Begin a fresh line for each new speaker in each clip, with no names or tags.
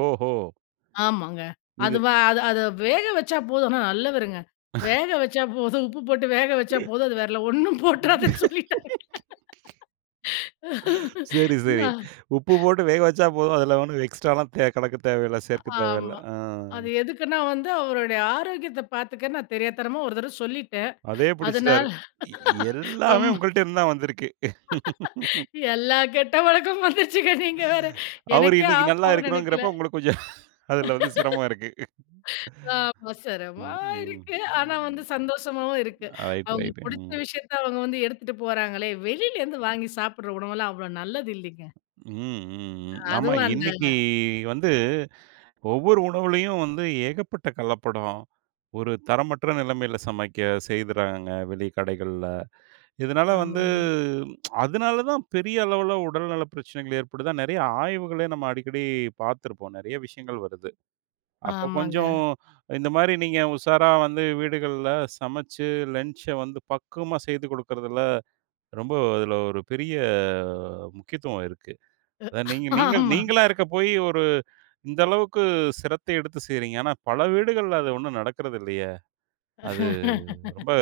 ஓஹோ!
ஆமாங்க.
இது
அது வ அத அத வேக வச்சா போதும். ஆனா, நல்லவருங்க. வேக வச்சா போதும். உப்பு போட்டு வேக வச்சா போதும் அது வேறலாம் ஒண்ணும் போட்றாதன்னு சொல்லிட்டாங்க.
சரி சரி.
நான்
உப்பு போட்டு வேக வச்சா போதும், அதில ஒண்ணும் எக்ஸ்ட்ராலாம் தே கலக்க தேவையில்ல
அ
சேர்க்க தேவையில்ல
ஆமா.
ம்.
அது எதுக்குன்னா வந்து, அவருடைய ஆரோக்கியத்தை பாத்துக்க, நான் தெரியாத்தனமா ஒரு தரவ சொல்லிட்டேன்
அதே
அதுனால,
பிடிச்சுட்டாரு. இ எல்லாமே
ரொம்ப
உங்கள்ட்டருந்து தான் வந்திருக்கு.
எல்லா கெட்ட பழக்கமும் வந்துருச்சிங்க நீங்க வேற!
அவரு
எனக்கே
இன்னைக்கு
ஆப்பு
நல்லா
ஆகும்ன்னு நெனைக்கல!
இருக்கணும்ங்கிறப்ப உங்களுக்கு கொஞ்சம், அதுல வந்து சிரமம் இருக்கு.
அவசரமா
ம். ம்.
இருக்கு, ஆனா வந்து சந்தோஷமாவும் இருக்கு.
அ ரைட்டு
அவுங்க
ரைட்டுங்க
பிடித்த
ம்.
விஷயத்த அவுங்க வந்து எடுத்துட்டு போறாங்களே, வெளிலேருந்து வாங்கி சாப்பிடுற உணவெல்லாம் அவ்வளோ நல்லது இல்லைங்க.
ம். ம். ம். ஆமா
அதுவும் அந்த
இன்னைக்கு வந்து, ஒவ்வொரு உணவுலயும் வந்து ஏகப்பட்ட கலப்படம். ஒரு தரமற்ற நிலமையில சமைக்க செய்கிறாங்க வெளிக் கடைகள்ல. இதனால வந்து
ஆமாங்க.
அதனால தான் பெரிய அளவில உடல் நல பிரச்சனைகள் ஏற்படுது. நெறையா ஆய்வுகளே நம்ம அடிக்கடி பாத்திருப்போம். நெறைய விஷயங்கள் வருது அப்போ
ஆமாங்க.
கொஞ்சம், இந்த மாரி நீங்க உஷாரா வந்து வீடுகள் சமைச்சு லன்ச்ச வந்து பக்குவமா செய்து கொடுக்குறதுல, ரொம்ப அதில ஒரு பெரிய முக்கியத்துவம் இருக்கு.
அ
அதாவது நீங்க
ஹ்
நீங்கள்
ஆமா.
நீங்களா இருக்கப்போயி ஒரு, இந்த அளவுக்கு சிரத்த எடுத்து செய்றீங்க. ஆனா, பல வீடுகள்ல அது ஒண்ணும் நடக்கிறதில்லையே! அது ரொம்ப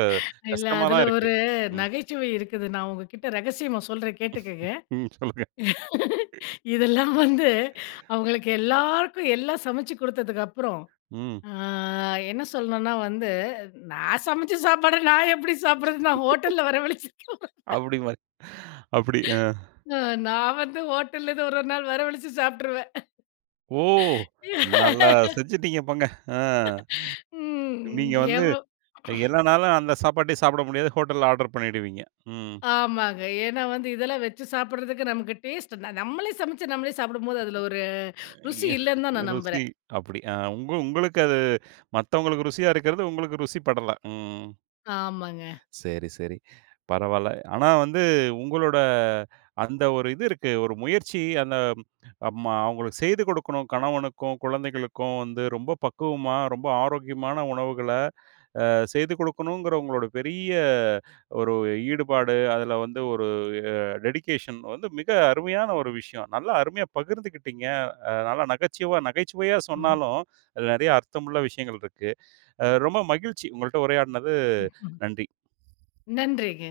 இல்ல
கஷ்டமா
அதில
தான் இருக்கு.
ஒரு,
ம்.
நகைச்சுவை இருக்குது. நான் உங்ககிட்ட ரகசியமா சொல்றேன் கேட்டுக்கங்க.
ம் சொல்லுங்க.
இதெல்லாம் வந்து அவுங்களுக்கு எல்லாருக்கும், எல்லாம் சமைச்சு கொடுத்ததுக்கு அப்புறம்,
ம்.
ஆ என்ன சொல்லணும்ன்னா வந்து, நான் சமைச்ச சாப்பாடு நான் எப்படி சாப்பிடுறதுன்னு நான் ஹோட்டல்ல வரவழச்சு.
அப்படி மாரி, அப்படி அ.
அ நான் வந்து ஹோட்டல்லருந்து ஒரு ஒரு நாள் வரவழச்சி சாப்ட்டுருவேன்.
ஓ! நல்லா செஞ்சுட்டீங்க போங்க. அ
ம்,
நீங்க வந்து
கேவலம்.
எல்லா நாளும் அந்த சாப்பாட்டையே சாப்பிட முடியாது, ஹோட்டல்ல ஆடர் பண்ணீடுவீங்க, ம்.
ஆமாங்க. ஏன்னா வந்து, இதெல்லாம் வச்சு சாப்பிடறதுக்கு நமக்கு டேஸ்ட்டு, நம்மளே சமைச்சி நம்மளே சாப்பிடும்போது, அதில ஒரு
அ
ருசி
எ
இல்லன்னு தான்
ஹ்
நான்
ருசி,
நம்புறேன்.
அப்படி. உங்க உங்களுக்கு அது, மத்தவங்களுக்கு ருசியா இருக்கிறது உங்களுக்கு ருசி படல, ம்.
ஆமாங்க.
சரி, சரி பரவால்ல. ஆனா வந்து, உங்களோட அந்த ஒரு இது இருக்கு ஒரு முயற்சி, அந்த ம் அப்றமா அவங்களுக்கு செய்து கொடுக்கணும், கணவனுக்கும், குழந்தைகளுக்கும் வந்து ரொம்ப பக்குவமா ரொம்ப ஆரோக்கியமான உணவுகள அ செய்து குடுக்கணும்ங்கிற உங்களுடைய பெரிய ஒரு ஈடுபாடு, அதில வந்து ஒரு அ டெடிகேஷன் வந்து மிக அருமையான ஒரு விஷயம் நல்லா அருமையா பகிர்ந்துக்கிட்டீங்க. அ நல்லா நகச்சுவ நகைச்சுவையா
ம்.
சொன்னாலும் அதில நெறைய அர்த்தமுள்ள விஷயங்கள் இருக்கு. அ ரொம்ப மகிழ்ச்சி உங்கள்ட்ட உரையாடினது, நன்றி.
நன்றிங்க.